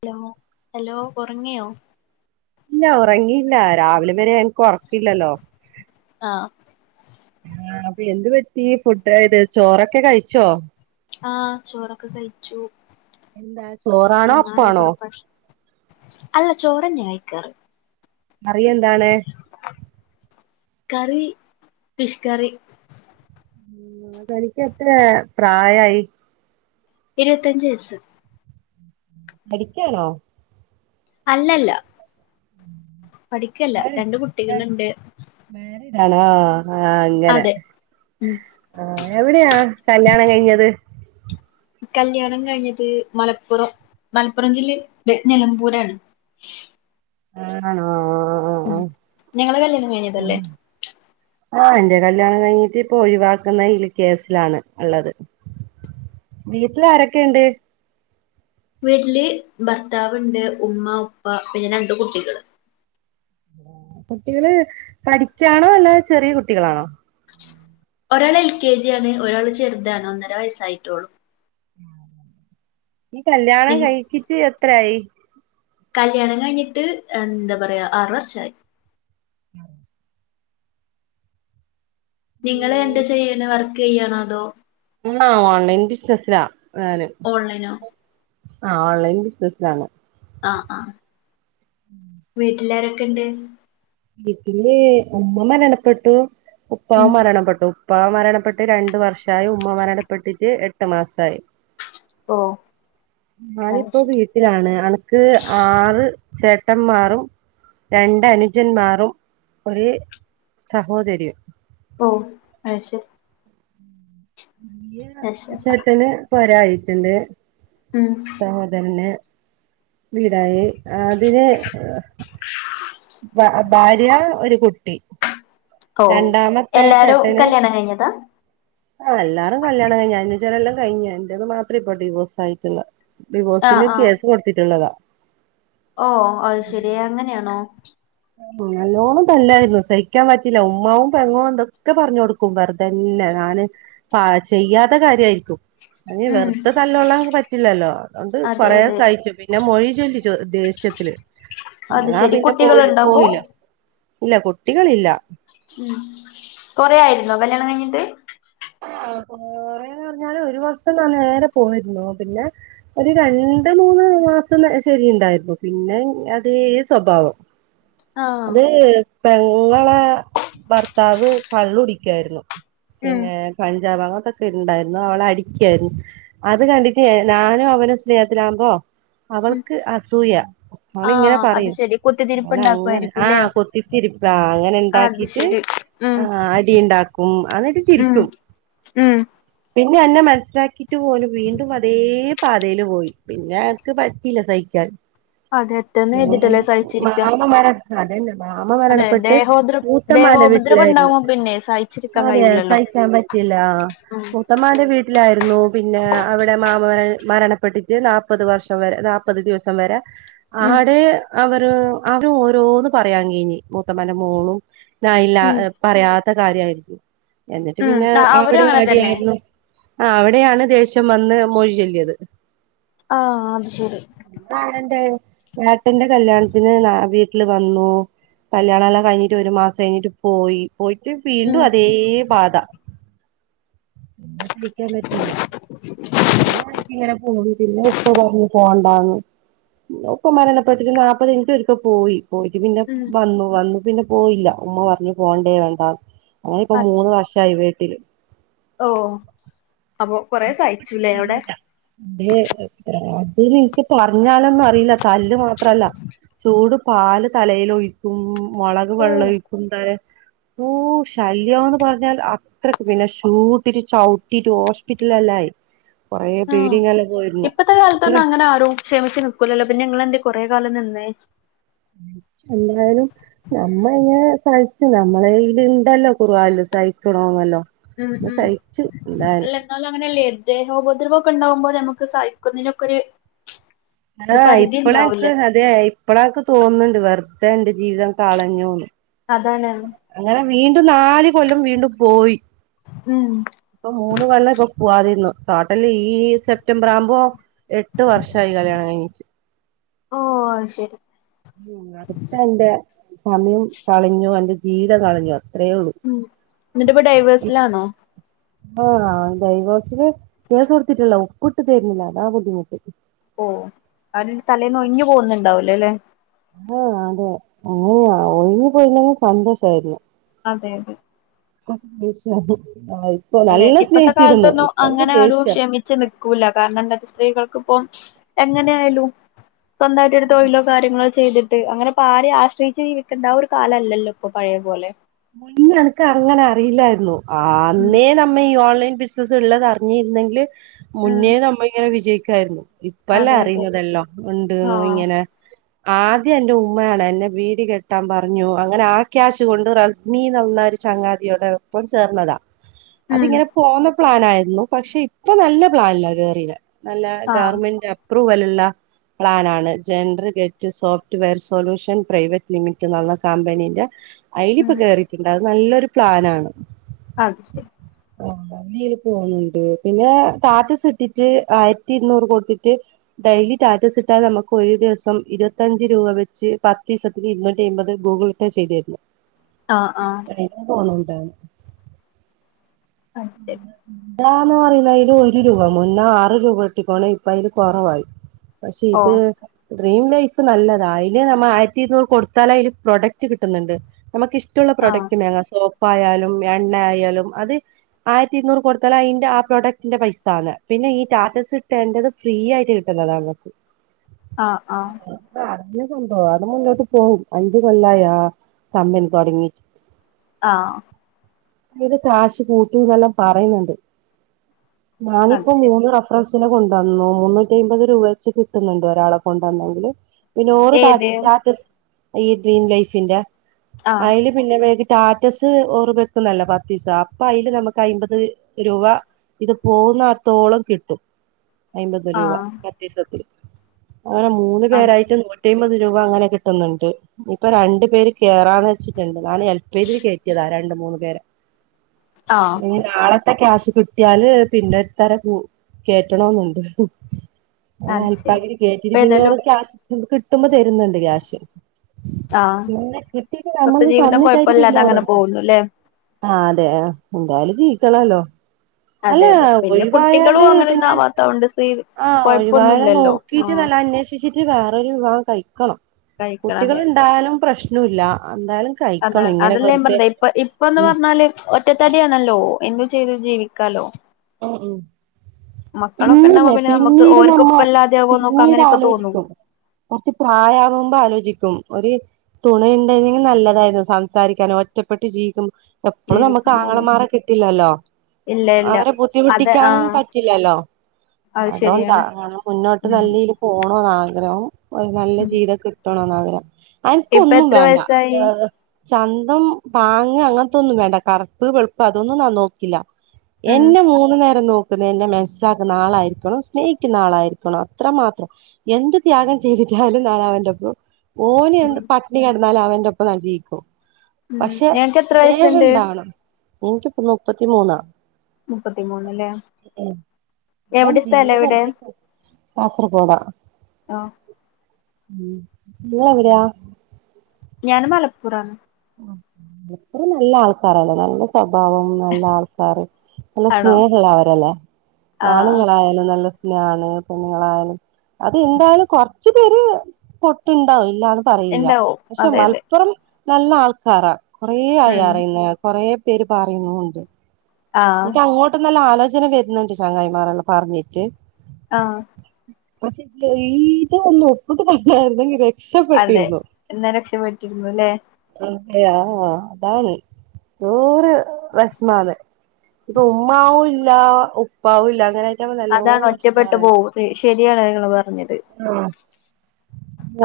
Hello ഹലോഉറങ്ങിയോ ഇല്ല ഉറങ്ങിയില്ല രാവിലെ വരെ എനിക്ക് ഉറക്കില്ലല്ലോ ആ ആ അപ്പൊ എന്ത് പറ്റി ഫുഡയത് ചോറൊക്കെ കഴിച്ചോ ആഹ് ചോറൊക്കെ കഴിച്ചു എന്താ ചോറാണോ ഉറങ്ങാനുള്ള അപ്പാണോ പുറപ്പാട് അല്ല ചോറ്ന്നെ കഴിക്കാറ് കറിഎന്താണ് കറി ഫിഷ് കറി ഉ തനികെത്രെ പ്രായായി ഇരുപത്തഞ്ചയസ്സ് പഠിക്കാണോ അല്ല അല്ല പഠിക്കല്ല രണ്ട് കുട്ടികൾ ണ്ട് ണ ആഹ് ആ അങ്ങനെ ഉം ആ എവിടെയാ കല്യാണം കഴിഞ്ഞത് കല്ല്യാണം കഴിഞ്ഞത് മലപ്പുറം മലപ്പുറം ജില്ലയിൽ നിലമ്പൂരാണ് ശ് ആണോ ഞങ്ങളെ കല്യാണം കഴിഞ്ഞതല്ലേ ആഹ എന്റെ കല്യാണം കഴിഞ്ഞിട്ട് ഇപ്പൊ ഒഴിവാക്കുന്നേൽ കേസിലാണ് ഉള്ളത് വീട്ടിൽ ആരൊക്കെയുണ്ട് വീട്ടില് ഭർത്താവുണ്ട് ഉമ്മ ഉപ്പ പിന്നെ രണ്ട് കുട്ടികള് കുട്ടികള് പഠിക്കാണോ അല്ല ചെറിയ കുട്ടികളാണോ ഒരാൾ എൽ കെ ജി ആണ് ഒരാള് ചെറുതാണ് ഒന്നര വയസ്സായിട്ടോളു ഈ കല്യാണം കഴിച്ചിട്ട് എത്രായി കല്ല്യാണം കഴിഞ്ഞിട്ട് ഏഹ് എന്താ പറയാ ആർ വർഷായി ആ നിങ്ങള് എന്താ ചെയ്യന് വർക്ക് ചെയ്യണോ അതോ ആ ഓൺലൈൻ ബിസിനസിലാ ഞാന് ഓൺലൈനോ ആ ഓൺലൈൻ ബിസിനസിലാണ് ആ ആ വീട്ടിലാരൊക്കെ ഇണ്ട് വീട്ടിൽ ഉമ്മ മരണപ്പെട്ടു ഉം ഉപ്പവും മരണപ്പെട്ടു ഉപ്പ മരണപ്പെട്ട് രണ്ടു വർഷമായി ഉമ്മ മരണപ്പെട്ടിട്ട് എട്ട് മാസായി ഓ അത് ഞാനിപ്പോ ശരി വീട്ടിലാണ് അനക്ക് ആറ് ചേട്ടന്മാറും രണ്ടനുന് ഞ്ജൻ ജൻമാറും ഒരേ സഹോദരിയും ഓ അ ശെരി ശരി പറ ചേട്ടന് പൊ രായിട്ടുണ്ട് ഉം തോതന്നെ വീടായി അതിനെ വാ ഭാര്യ ഒരു കുട്ടി ഓ രണ്ടാമത്തെ എല്ലാരും ചേട്ടന് കല്യാണം കഴിഞ്ഞതാ ആ ല്ലാരും കല്യാണം കഴിഞ ന്റെ തല്ലാം കഴിഞ്ഞ ന്റേത് മാത്രം ഇപ്പൊ ഡിവോഴ്സ് ആയിട്ടുള്ള ആഹ് ഡിവോഴ്സിന് ആഹ് കേസ് കൊടുത്തിട്ടുള്ളതാ ഓ അത് ശെരി അങ്ങനെയാണോ നല്ലോണം തല്ലായിരുന്നു സഹിക്കാൻ പറ്റില്ല ഉമ്മവും പെങ്ങവും എന്തൊക്കെ പറഞ്ഞഞ് കൊടുക്കും വെറുതന്നെ ഞാന് പ ചെയ്യാത്ത കാര്യയിരിക്കും അയിൻ ഉം വെറ്തെ തല്ലൊള്ളാ പറ്റില്ലല്ലോ അതോണ്ട് അതെ കൊറെേ അതെ സഹിച്ചു പിന്നെ മൊഴി ചൊല്ലിച്ചു ച്ചു ദേഷ്യത്തില് അത് ഞാ ശരി പിന്നെ പോയി കുട്ടികളുണ്ടോ അപ്പൊ പോയില്ല ഇല്ല കുട്ടികളില്ല ഉം കൊറ ആയിന്നോ കല്യാണം കഴിഞ്ഞിട്ട് ആ കൊറേന്ന് പറഞ്ഞാല് ഒരു വഷം താനേ നേരെ പോയിരുന്നു പിന്നെ ഒരു രണ്ട് മൂ മൂന്ന് മാസം ശരി ഉണ്ടായിരുന്നു പിന്നെ അതേ സ്വഭാവം ആഹ് അത് പെങ്ങളെ ഭർത്താവ് കള്ളു ടിക്കായിരുന്നു ഉം ഏ ക ഞ്ചാവാ അതൊക്കെ ണ്ടായിരുന്നു അവളെ അടിക്കായ്രുന്നു അത് കണ്ടിട്ട് ഞാനും അവനും സ്നേഹത്തിലാവകുമ്പോ ഉം അവൾക്ക് അസൂയ ഓളിങ്ങനെ ആഹ് അത് ശരി കുത്തിത്തിരിപ്പ് പറയുംഓൾ അങ്ങനെ ആ ഉണ്ടാക്കുവായിരിക്കുംല്ലേ കു ത്തിത്തിരിപ്പ അങ്ങനെ അത് ണ്ടാക്കീട്ട് ശരി ആ അടി ഇണ്ടാക്കും അങ്ങ്ട്ട് ചിരിക്കും മ്‌മ് പിന്നെ അന്നെ മനസ്സിലാക്കിട്ട് പോലും വീണ്ടും അതേ പാതേൽ പോയി പിന്നെ അനക്ക് പറ്റില്ല സഹിക്കാൻ അതെ എത്രന്ന് പിന്നെ എഴുതിട്ടല്ലേ സഹിച്ചിരിക്ക മാമാൻമാരെ അതന്നെ മാമ അതെ മരണപ്പെട്ട് ദേഹോദ്ര മൂത്തമാന്റെ ദേഹോപദ്രവം വീട്ടിലായിരുന്നു ഉണ്ടാവുമ്പോ പിന്നെ സഹിച്ചിരിക്കാൻ ആ ദിവസ കഴിയൂല്ലല്ലോ സഹിക്കാൻ പറ്റില്ല ആ ഉം മൂ ത്തമാന്റെ വീട്ടിലായിരുന്നു പിന്നെ അവിടെ മാമര് മരണപ്പെട്ടിട്ട് നാപ്പത് വർഷം വരെ നാപ്പപത് ദിവസം വരെ ഉം ആടെ അവര് അവര് ഓരോന്ന് പറയാങ്ങെങ്കീന മൂത്തമ്മന്റെ മോളുംഞാനില്ല ഉം പറയാത ത്തെ കാര്യമായിരിക്കും എന്നിട്ട് ഉം പിന്നെ അവരും അവിടെ അങ്ങനെ അവിടെ തന്നെ ആായിരുന്നു ആ അവിടെയാണ് ദേഷ്യം വന്ന് മൊഴിചെല്ലിയത് ആ അത് ശെരി ആങ്ങളെന്റെ ഏട്ടന്റെ കല്യാണത്തിന് ഞ വീട്ടില് വന്നു കല്യാണലല്ലാം കഴിഞീട്ടൊരു മാസം ഴിഞ്ഞിട്ട് പോയി പോയിട്ട് വീണ്ടും ഉം അതേ പാത ലാസ്റ്റ് സയ്ക്കാൻ പറ്റില്ല പിന്നെ അടക്കങ്ങണ പോന്നു പിന്നെ ഉപ്പ പർഞ്ഞു പോണ്ട മാങ്ങ് ഉപ്പ മരണപ്പട്ടിട്ട് നാല്പ്പത് കഴിഞ്ഞിട്ടൊരിക്കെ പോയി പോയിട്ട് പിന്നെ ഉം വന്നു വന്നു പിന്നെ പോയില്ല ഉമ്മ പറഞ്ഞു പോണ്ടേ വേണ്ട അങ്ങനെ ഇപ്പോ അത് മൂന്ന് വർഷമായി വീട്ടിലും ഓ അപ്പൊ കൊറെ സഹിച്ചുല്ലേ അവിടെ [unintelligible] തിൽ ൻക്ക് പ്പോ പറഞ്ഞാലൊന്നും അറിയില്ല തല്ല് മാത്രല്ല ചൂട് പാല് തലേലൊഴിക്കും മൊളക് ഓ വെള്ളൊയിക്കുംഊ ശല്യംന്ന് പറഞ്ഞാൽ അത്രയ്ക്ക് വിനശ് കൂട്ടിട്ട് ചവ്ട്ടീട്ട് ഹോസ്പിറ്റലല്ലായി ആ ഇപ്പത്തെ ഇത്ര കാലത്തൊന്നും അങ്ങനെ ആരും ക്ഷമിച് നിക്കൂലല്ലോ. പിന്നെ ങ്ങളെന്തെ കൊറെ കാലം നിന്നെ എല്ലാരും നമ്മ ഇങ്ങനെ സഹിച്ച് നമ്മളേൽ ഇണ്ടല്ലോ കുറുവായാലും സഹിക്കണോന്നല്ലോ മം പിന്നെ മം സഹിച്ചു അല്ല എന്തായാലും ന്നാലും അങ്ങനെല്ലേയിര് ദേഹോപദ്രവമ ഒക്കെ ണ്ടാകുമ്പോൾ നമുക്ക് സഹിക്കുന്നതിനൊക്കെ ഒരു ഒരു ആ പരിധി ഇപ്പള അനക്ക് ഉണ്ടാവൂല്ലേ അതെ ഇപ്പഴക്ക് തോന്നുന്നുണ്ട് വെറുതെ എന്റെ ജീവിതം കാളഞ്ഞു അതാണ് വീണ്ടും നാല് കൊല്ലം വീണ്ടും പോയി. ഉം ഇപ്പൊ മൂന്ന് കൊല്ല ഇപ്പൊ പോവാതിരുന്നു. ടോട്ടലി ഈ സെപ്റ്റംബർ ആവുമ്പോ എട്ട് വർഷമായി കല്യാണം കഴിഞ്ഞിട്ട്. ഓ അഹ് ശരി. അടുത്ത എന്റെ സമയം കളഞ്ഞു എന്റെ ജീവിതം കളഞ്ഞു. അത്രേ ഉള്ളൂ ഉം എന്നിട്ട്പ്പ ഡൈവേഴ്സിലാണോ. ആഹ് ഡൈവോസിന് കേസ കൊടുത്തിട്ടുള്ള ഉപ്പിട്ട് തരുന്നില്ല അതാ ബുദ്ധിമുട്ട്. ഓ അവനന്റെ തലേന്ന് ഒഴിഞ്ഞു പോകുന്നുണ്ടാവൂല ല്ലെ. ആഹ അതെ അങ്ങനെയ ഒഴിഞ്ഞ് പോയില്ലെങ്കിൽ സന്തോഷായിരുന്നു. അതെ അതെ [unintelligible] ഇപ്പൊ അല്ലെ നല്ല ഇപ്പത്തെ സ്നേഹിച്ചിരുന്നു കാലത്തൊന്നും ഇപ്പൾക്ക് അങ്ങനെആരു ദേഷ്യ ക്ഷമിച്ച് നിൽക്കൂല്ല, കാരണം എന്താച സ്ത്രീകൾക്കു അപ്പ എങ്ങനെ ആയാലും സ്വന്തമായിട്ടരു തൊഴിലോ കാര്യങ്ങളോ ചെയ്തിട്ട് അങ്ങനെയപാരെ ആശ്രയിച്ച് ജീവിക്കേണ്ട ഒരു കാലമല്ലല്ലോ ഇപ്പൊ പഴയ പോലെ മുന്നേ എനക്ക് അങ്ങനെ അറിയില്ലായിരുന്നു. ഉം അന്നേ നമ്മ ഈ ഓൺലൈൻ ബിസിനസ്സ് ഉള്ളത് അറിഞ്ഞിരുന്നെങ്കിൽ ഉം മുന്നേ നമ്മളിങ്ങനെ വിജയിക്കുആ യിരുന്നു. ഇപ്പല്ല അതെ അതെ അറിയുന്നതല്ലോ ഉണ്ട്ന്ന് ആഹ് ഇങ്ങനെ ആദ്യം എന്റെ ഉമ്മയാണ് എന്നെ വീട് കെട്ടാൻ പറഞ്ഞു അങ്ങനെ ആ ക്യാഷ് കൊണ്ട് റ മീ നന്ന ഒരു ചങ്ങാതിയോടെ ഒപ്പം ചേർന്നതാ. ഉം അതിങ്ങനെ പോന്ന പ്ലാനായിരുന്നു. പക്ഷെ ഇപ്പൊ നല്ല പ്ലാനിലാ കേറി നല്ല ആഹ് ഗവൺമെന്റ്അ അപ്രുവലുള്ള പ്ലാനാണ് gender get software solution private limit എന്ന കമ്പനീന്റെ അയിനി ഉം ഇപ്പൊ കേറിട്ടുണ്ട്, അത് നല്ലൊരു പ്ലാനാണ്. അത് ശരി. നല്ല രീതില് പോണുണ്ട്. പിന്നെ ടാറ്റസ് ഇട്ടിട്ട് ആയിരത്തി ഇരുന്നൂർ കൊട്തിട്ട് ഡെയിലി റ്റാ റ്റാറ്റസിറ്റാൽ നമുക്ക് ഒരു ദിവസം ഇരുപത്തഞ്ച് രൂപ വെച്ച് പതീസത്തിനു ഇര് ന്നൂറ്റിഅയ്മ്പത് ഗൂഗിൾ പേ ചെയ്തു ആഹ് ആഹ് [unintelligible] അതെ എന്താന്ന് പറയുന്ന അയ്ല് ഒരു രൂപ മുന്ന ആർ രൂപ ഇട്ടിക്കോണ ഇപ്പ അതില് കുറവായി. പക്ഷെ ഓ ഇത് ഡ്രീം ലൈഫ് നല്ലതാണ്. അതില് നമ്മൾ ആയിരത്തി ഇരുന്നൂറ് കൊടുത്താൽ അതില് പ്രൊഡക്റ്റ് കിട്ടുന്നുണ്ട്. നമുക്ക് ഇഷ്ട മറ്റുള്ള ആഹ് പ്രോഡക്റ്റ്ന്നേ സോപ്പായാലും എണ്ണ ആയാലും അത് ആയിരത്തി ഇുന്നൂറ് കൊടുത്താല അതിന്റെ ആ പ്രോഡക്ടിന്റെ പൈസ ആണ്. പിന്നെ ഈ ടാറ്റസ് ഇട്ടേന്റെ ഫ്രീ ആയിട്ട് കി ന്നതാണ്. ആ ആ അതല്ല സംഭവം അത് മുന്നോട്ട് പോകും അഞ്ച കൊള്ളായ തമ്മന് തുടങ്ങിട്ട് ആഹ അത് കാശ് കൂട്ടിന്നല്ലാം പറയുന്നുണ്ട് അത് ഞാനിപ്പോ ശരി മൂന്ന് റഫറൻസ് കൊണ്ടുവന്നു മു ന്നൂറ്റിമ്പത് രൂപ വെച്ച് കിട്ടുന്നുണ്ട് ഒരാളെ കൊണ്ടുവന്നെങ്കിൽ പിന്നെ ഓറ് താറ്റ ഏത് ടാറ്റസ് ഈ ഡ്രീം ലൈഫിന്റെ ആഹ് അതില് പിന്നെ വേ റ്റാറ്റസ് ഓർ വെക്കുന്നല്ല പതീസം അപ്പൊ അയ് നമുക്ക് അയ് മ്പത് രൂപ ഇത് പോുന്നത്തോളം കിട്ടും അയ്മ്പത് രൂപ ആഹ് പതീസത്തിൽ അങ്ങനെ മൂന്ന് അത് പേരായിട്ട് ശരി നൂറ്റയ് മ്പത് രൂപ അങ്ങനെ കിട്ടുന്നുണ്ട് ഇപ്പൊ രണ്ട് പേര് കേറാന്ന് വെച്ചിട്ടുണ്ട് ഞാന് എൽപൽ കേറ്റി ക്കിയതാ രണ്ട മൂന്ന് പേരെ [unintelligible] [inaudible] ഇനി നാളത്തേയ്ക്കാവശ്യ കിട്ടിയാല് പിന്നെ ഇത്താര കേട്ടണെന്നുണ്ട് അത് അൽപ്പ ശരി കേട്ടിട്ട് പിന്നെ ഇപ്പേതായാലും ക്യാഷ് കിട്ടുമ്പോ തരുന്നുണ്ട് ക്യാഷ് ആഹ് പിന്നെ കിട്ടീട്ട് ഇപ്പത്തെ നമ്മൾക്ക് ജീവിതം തന്നിട്ടായിട്ട് കുഴപ്പമില്ലാതെ പിന്നെ അങ്ങനെ ഓറെടുക്കും പോകുന്നുല്ലേ ആ അതെ എന്തായാലും ജീവിക്കണോല്ലോ അല്ല അതെ അതെ പിന്നെ കുട്ടികളും ഒഴിവായല് അങ്ങനെയൊന്നും പിന്നെ ആവാത്തോണ്ട് സീ ആഹ ഒഴിവാകാൻ കൊഴപ്പൊന്നുല്ലല്ലോ ആ നോക്കിട്ട് അന്വേഷിച്ചിട്ട് വേറൊരു വിവാഹം കഴിക്കണം കുട്ടികൾ കഴിക്കണതെ ഇണ്ടായാലും പ്രശ്നോല്ല അതാണ് അതെല്ലാ ഞാൻ പറഞ്ഞേ ഇപ്പൊ ഇപ്പ എന്ന് ഉം പറഞ്ഞാല് ഒറ്റ ഒറ്റതടിയണല്ലോ എന്തും ചെയ്തു ജീവിക്കാലോ ആഹ ഉ മക്കളൊക്കെ ഉണ്ടാവുമ്പോ പിന്നെ നമുക്ക് പിന്നീട് ഓര്ക്ക് നമ്മ ഉപ്പല്ലാതെയാവോ നോക്ക പിന്നീട് അങ്ങനെയൊക്കെ തോന്നും ആലോചിക്കും കുറച്ചു പ്രായവുമ്പോ ആലോചിക്കും ഒരു തുണയുണ്ടായിരുന്നെങ്കിൽ നല്ലതായിരുന്നു സംസാരിക്കാനും ഒറ്റപ്പെട്ട് ജീവിക്കും എപ്പഴും നമുക്ക് ജീവിക്കുമ്പോ ആങ്ങളമാറ കിട്ടില്ലല്ലോ ഇല്ല ഇല്ല അവരെ അതെ ആ ബദ്ധിമുട്ടിക്കാനും പറ്റില്ലല്ലോ അത് അതുകൊണ്ടാ ശരിയാണ് മുന്നോട്ട് ഉം നല്ലീല് പോണ ണോ ആഗ്രഹം ഒരു നല്ല ഉം ജീവിതം കിട്ടണോന്ന് ആഗ്രഹം എനക്ക് ഇപ്പ ഒന്നും എത്ര വേണ്ട വയസായി അതാ അത് ചന്തം പാങ് അങ്ങനത്തൊന്നും വേണ്ട കറുപ്പ് വെളുപ്പ് അതൊന്നും നാ നോക്കില്ല ഉം പിന്നെ മൂന്നു നേരം നോക്കി ന്നെ മനസ്സിലാക്കുന്ന ആളായിരിക്കണം സ്നേഹിക്കുന്ന ആളായിരിക്കണം അത്രമാത്രം എന്ത് ത്യാഗം ചെയ്തി എാലും ന അവന്റെ ഒപ്പ ഓന് ഉം എന്ത് പട്ടണി കിടന്നാലും അവന്റെ ഒപ്പ നൽീയിക്കും [unintelligible] ഉം പക്ഷെ നിനക്ക് എത്ര വയസ്സുണ്ട് അഹണ്ട [unintelligible] എനിക്കിപ്പോ മുപ്പത്തിമൂന്നാ മുപ്പത്തി മൂന്നില്ലേ ഞാൻ ജീത വറുതേ കാസർപോടാ ആ [unintelligible] ഉ നിങ്ങളെവിടെയാ ഞാന് മലപ്പുറന്ന് അത്ര നല്ല ആൾക്കാരല്ലോ നല്ല സ്വഭാവം നല്ല ആൾക്കാര് നല്ല ആണോ സ്നേഹള്ള അവരല്ലേ ആഹ് ആണുങ്ങളായാലും നല്ല പിന്നാണ് പെണുങ്ങളായാലും അത് എന്തായാലും കൊറച്ചു പേര് പൊട്ടുണ്ടാവും ഇല്ലന്ന് പറയല്ല ഇണ്ടാവും പക്ഷെ അതെ അതെ മലപ്പുറം നല്ല ആൾക്കാരാ കൊറെ ആയി ഉം അറിയുന്ന കൊറെ പേര് പറയുന്നുണ്ട് ആഹ് എനിക്ക് അങ്ങോട്ട്ന്നല്ലാം ആലോച ജന വരുന്നുണ്ട് ചങ്ങായിമാർല്ലാം പറഞ്ഞിട്ട് ആഹ മറ്റെ ഇ ഇത് ഒന്ന് ഒപ്പട്ട് പ ഇുന്നങ് ഇര [unintelligible] അതെ എന്നാ രക്ഷപട്ടിരുന്നു അല്ലേ അയാ അതാണ് നൂറ് വിഷമാന്ന് ഇപ്പ ഉമ്മാവും ഇല്ല ഉപ്പാവും ഇല്ല അങ്ങനെ അതാണ് ഒറ്റപ്പെട്ട് പോക ശരിയാണ് നിങ്ങൾ പറഞ്ഞത് ആഹ്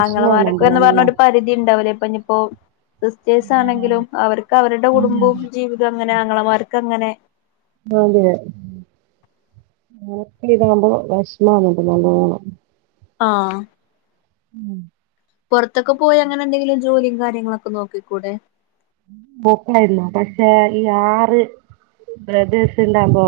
ആങ്ങളമാരൊക്കെ എന്ന് പറഞ്ഞ ഒരു പരിധി ഉണ്ടാവുലേ യിപ്പോ സിസ്റ്റേഴ്സ് ആണെങ്കിലും അവർക്ക് അവരുടെ അതെ അതെ കുടുംബവും ജീവിതവും അങ്ങനെ ആങ്ങളമാർ അങ്ങനെ അതെ ഇതാവുമ്പോ വിഷമാവുന്നുണ്ട് നല്ലവോണം ആഹ് ഉം പുറത്തൊക്കെ പോയി അങ്ങനെ എന്തെങ്കിലും ജോലിയും കാര്യങ്ങളൊക്കെ നോക്കിക്കൂടെ പോക്കുണ്ടായിരുന്നു പക്ഷേ ആറ് ബ്രദേഴ്സ് ഉണ്ടാകുമ്പോ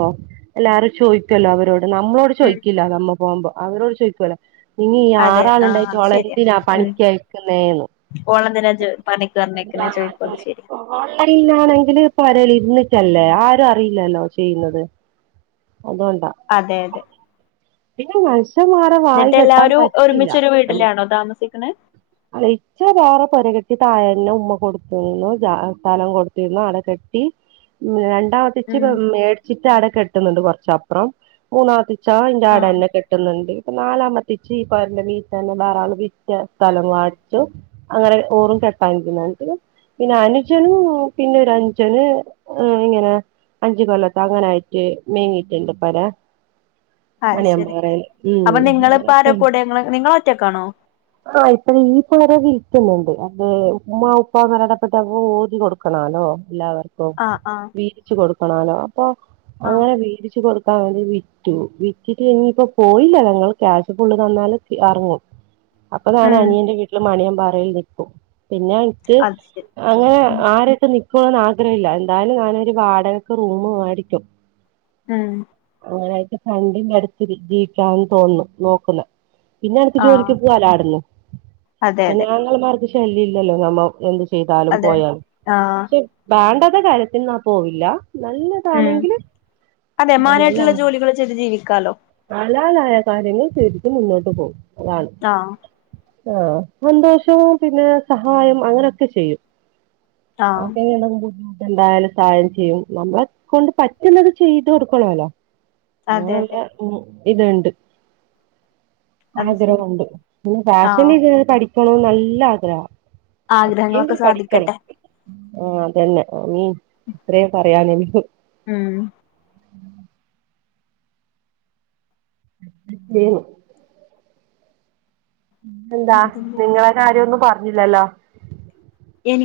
എല്ലാരും ചോദിക്കുല്ലോ അവരോട് നമ്മളോട് ഉം ചോദിക്കില്ല നമ്മൾ പോകുമ്പോ അവരോട് ചോദിക്കുവല്ല നി ഈ അതെ ആഹ് ആറാൾണ്ടായിട്ട് അത് അവളെ എന്തിനാ പണിക്കയക്കുന്നേന്ന് ഓളെ ന്തിനാ പണിക്ക് പറഞ്ഞയക്കുന്നേ ചോദിക്കോത് ശരി ഓൺലൈനാണെങ്കില് പൊരൽ ഇരുന്നിട്ടല്ലേ ആരും അറിയില്ലല്ലോ ചെയ്യുന്നത് അതുകൊണ്ടാ അതെ അതെ പിന്നെ മനഷമാരെ വായി എന്നിട്ട് കെട്ടാൻ എല്ലാവരും പറ്റില്ല ഒരുമിച്ചൊരു നമ്മു വീട്ടിലാണോ താമസിക്കണെ ഇച്ച വേറെ പുരകെട്ടി താഴ തന്നെ ഉമ്മ കൊടുത്തിന്നു സ്ഥലം കൊടുത്തിരുന്നു അള കെ രണ്ടാമത്തെേച്ച് ഉം മേടിച്ചിട്ട് അട കെട്ടുന്നുണ്ട് കുറച്ചപ്പുറം മൂന്നാമത്തെ ചച്ച അന്റെ ആട ആഹ് തന്നെ കെട്ടുന്നുണ്ട് ഇപ്പൊ നാലാമത്തെേച്ച് ഇപ്പ അവന്റെ വീട്ട തന്നെ ധാരാള് വിറ്റ സ്ഥലം വാടോ അങ്ങനെ ഓറും കെട്ടാൻരിക്കുന്നട്ട് പിന്നെ അനുജനും പിന്നെ അഞ്ചന് ഏ ഇങ്ങനെ അഞ്ച് കൊല്ലത്ത് അങ്ങനായിട്ട് മേങ്ങിട്ടുണ്ട് പെര അത് ശരി മണിയമ്പറല്ല ഉം അപ്പൊ നിങ്ങളിപ്പോ ആരാ അങ്ങാനോക്കെ കൂടെ നിങ്ങള് നിങ്ങള് ഒറ്റക്കാണോ ഇപ്പഴ ഈ പോര വിൽക്കുന്നുണ്ട് അതെ ഉമ്മ ഉപ്പ എല്ല മരണപ്പെട്ട ഓരി കൊടുക്കണല്ലോ എല്ലാവർക്കും ആഹ് ആഹ് വീതിച്ചു കൊടുക്കണാലോ അപ്പൊ ആഹ് അങ്ങനെ വീതിച്ച് കൊടുക്ക വിറ്റു വിറ്റിട്ട് ഇനിയിപ്പോ പോയില്ല ഞങ്ങൾ ക്യാശ് ഫുള്ള് തന്നാല് എറങ്ങും ഉ [inaudible] അപ്പൊ ഞാന അനിയന്റെ വീട്ടില് മണിയമ്പപാറയിൽ നിക്കും പിന്നെ ൻക്ക് അത് ശരി അങ്ങനെ ഉം ആരൊക്കെ നി ന്ന് ആഗ്രഹമല്ല എന്താലും ഞാനൊരു വാടകൊക്കെ റൂമ് മേടിക്കും ഉം അങ്ങനായിട്ട് ഫണ്ടി എടുത്തി ജീവിക്കാന്ന് തോന്നും നോക്കുന്ന പിന്നെ അടുക്ക് ആഹ് ജോലിക്ക് പോകാലോ അവിടു അതെ പിന്നെ അതെ ആങ്ങളമാർക്ക് ശല്യ ഇല്ലല്ലോ നമ്മ എ ചെയ്താലും അതെ പോയാലും ആഹ് പക്ഷെ വേണ്ടാത്ത കാര്യത്തിന് പോവില്ല ഉം നല്ലതാണെങ്കിൽ അതെ ആ മാനായിട്ടുള്ള ജോലികള് ചെയ്ത് ജീവിക്കാലോ ഹലാലായ കാര്യങ്ങൾ ശെരിക്കും മുന്നോട്ട് പോകും ആ ആ സന്തോഷവും പിന്നെ സഹായം അങ്ങനെയൊക്കെ ചെയ്യും ആഹ് ആപ്പണ [unintelligible] എന്തായാലും സഹായം ചെയ്യും നമ്മളെ കൊണ്ട് പറ്റുന്നത് ചെയ്ത് കൊടുക്കണല്ലോ. അതെ അതെ ഓന്ന ഇത്ണ്ട് അത് ശരി ആഗ്രഹമുണ്ട് പിന്നെ ഫാഷൻ ആഹ് ഡിസൈനിംഗ് പഠിക്കണന്ന് നല്ല ആഗ്രഹ ആഗ്രഹങ്ങളൊക്കെ സാധിക്കട്ടെ ആ അതന്നെ മീ അത്രയും പറയാാനുള്ളു ഉം ന [unintelligible] എന്താ എന്തെങ്കിലൊക്കെ നിങ്ങളെ കാര്യന്നു പറഞ്ഞില്ലല്ലോ എനി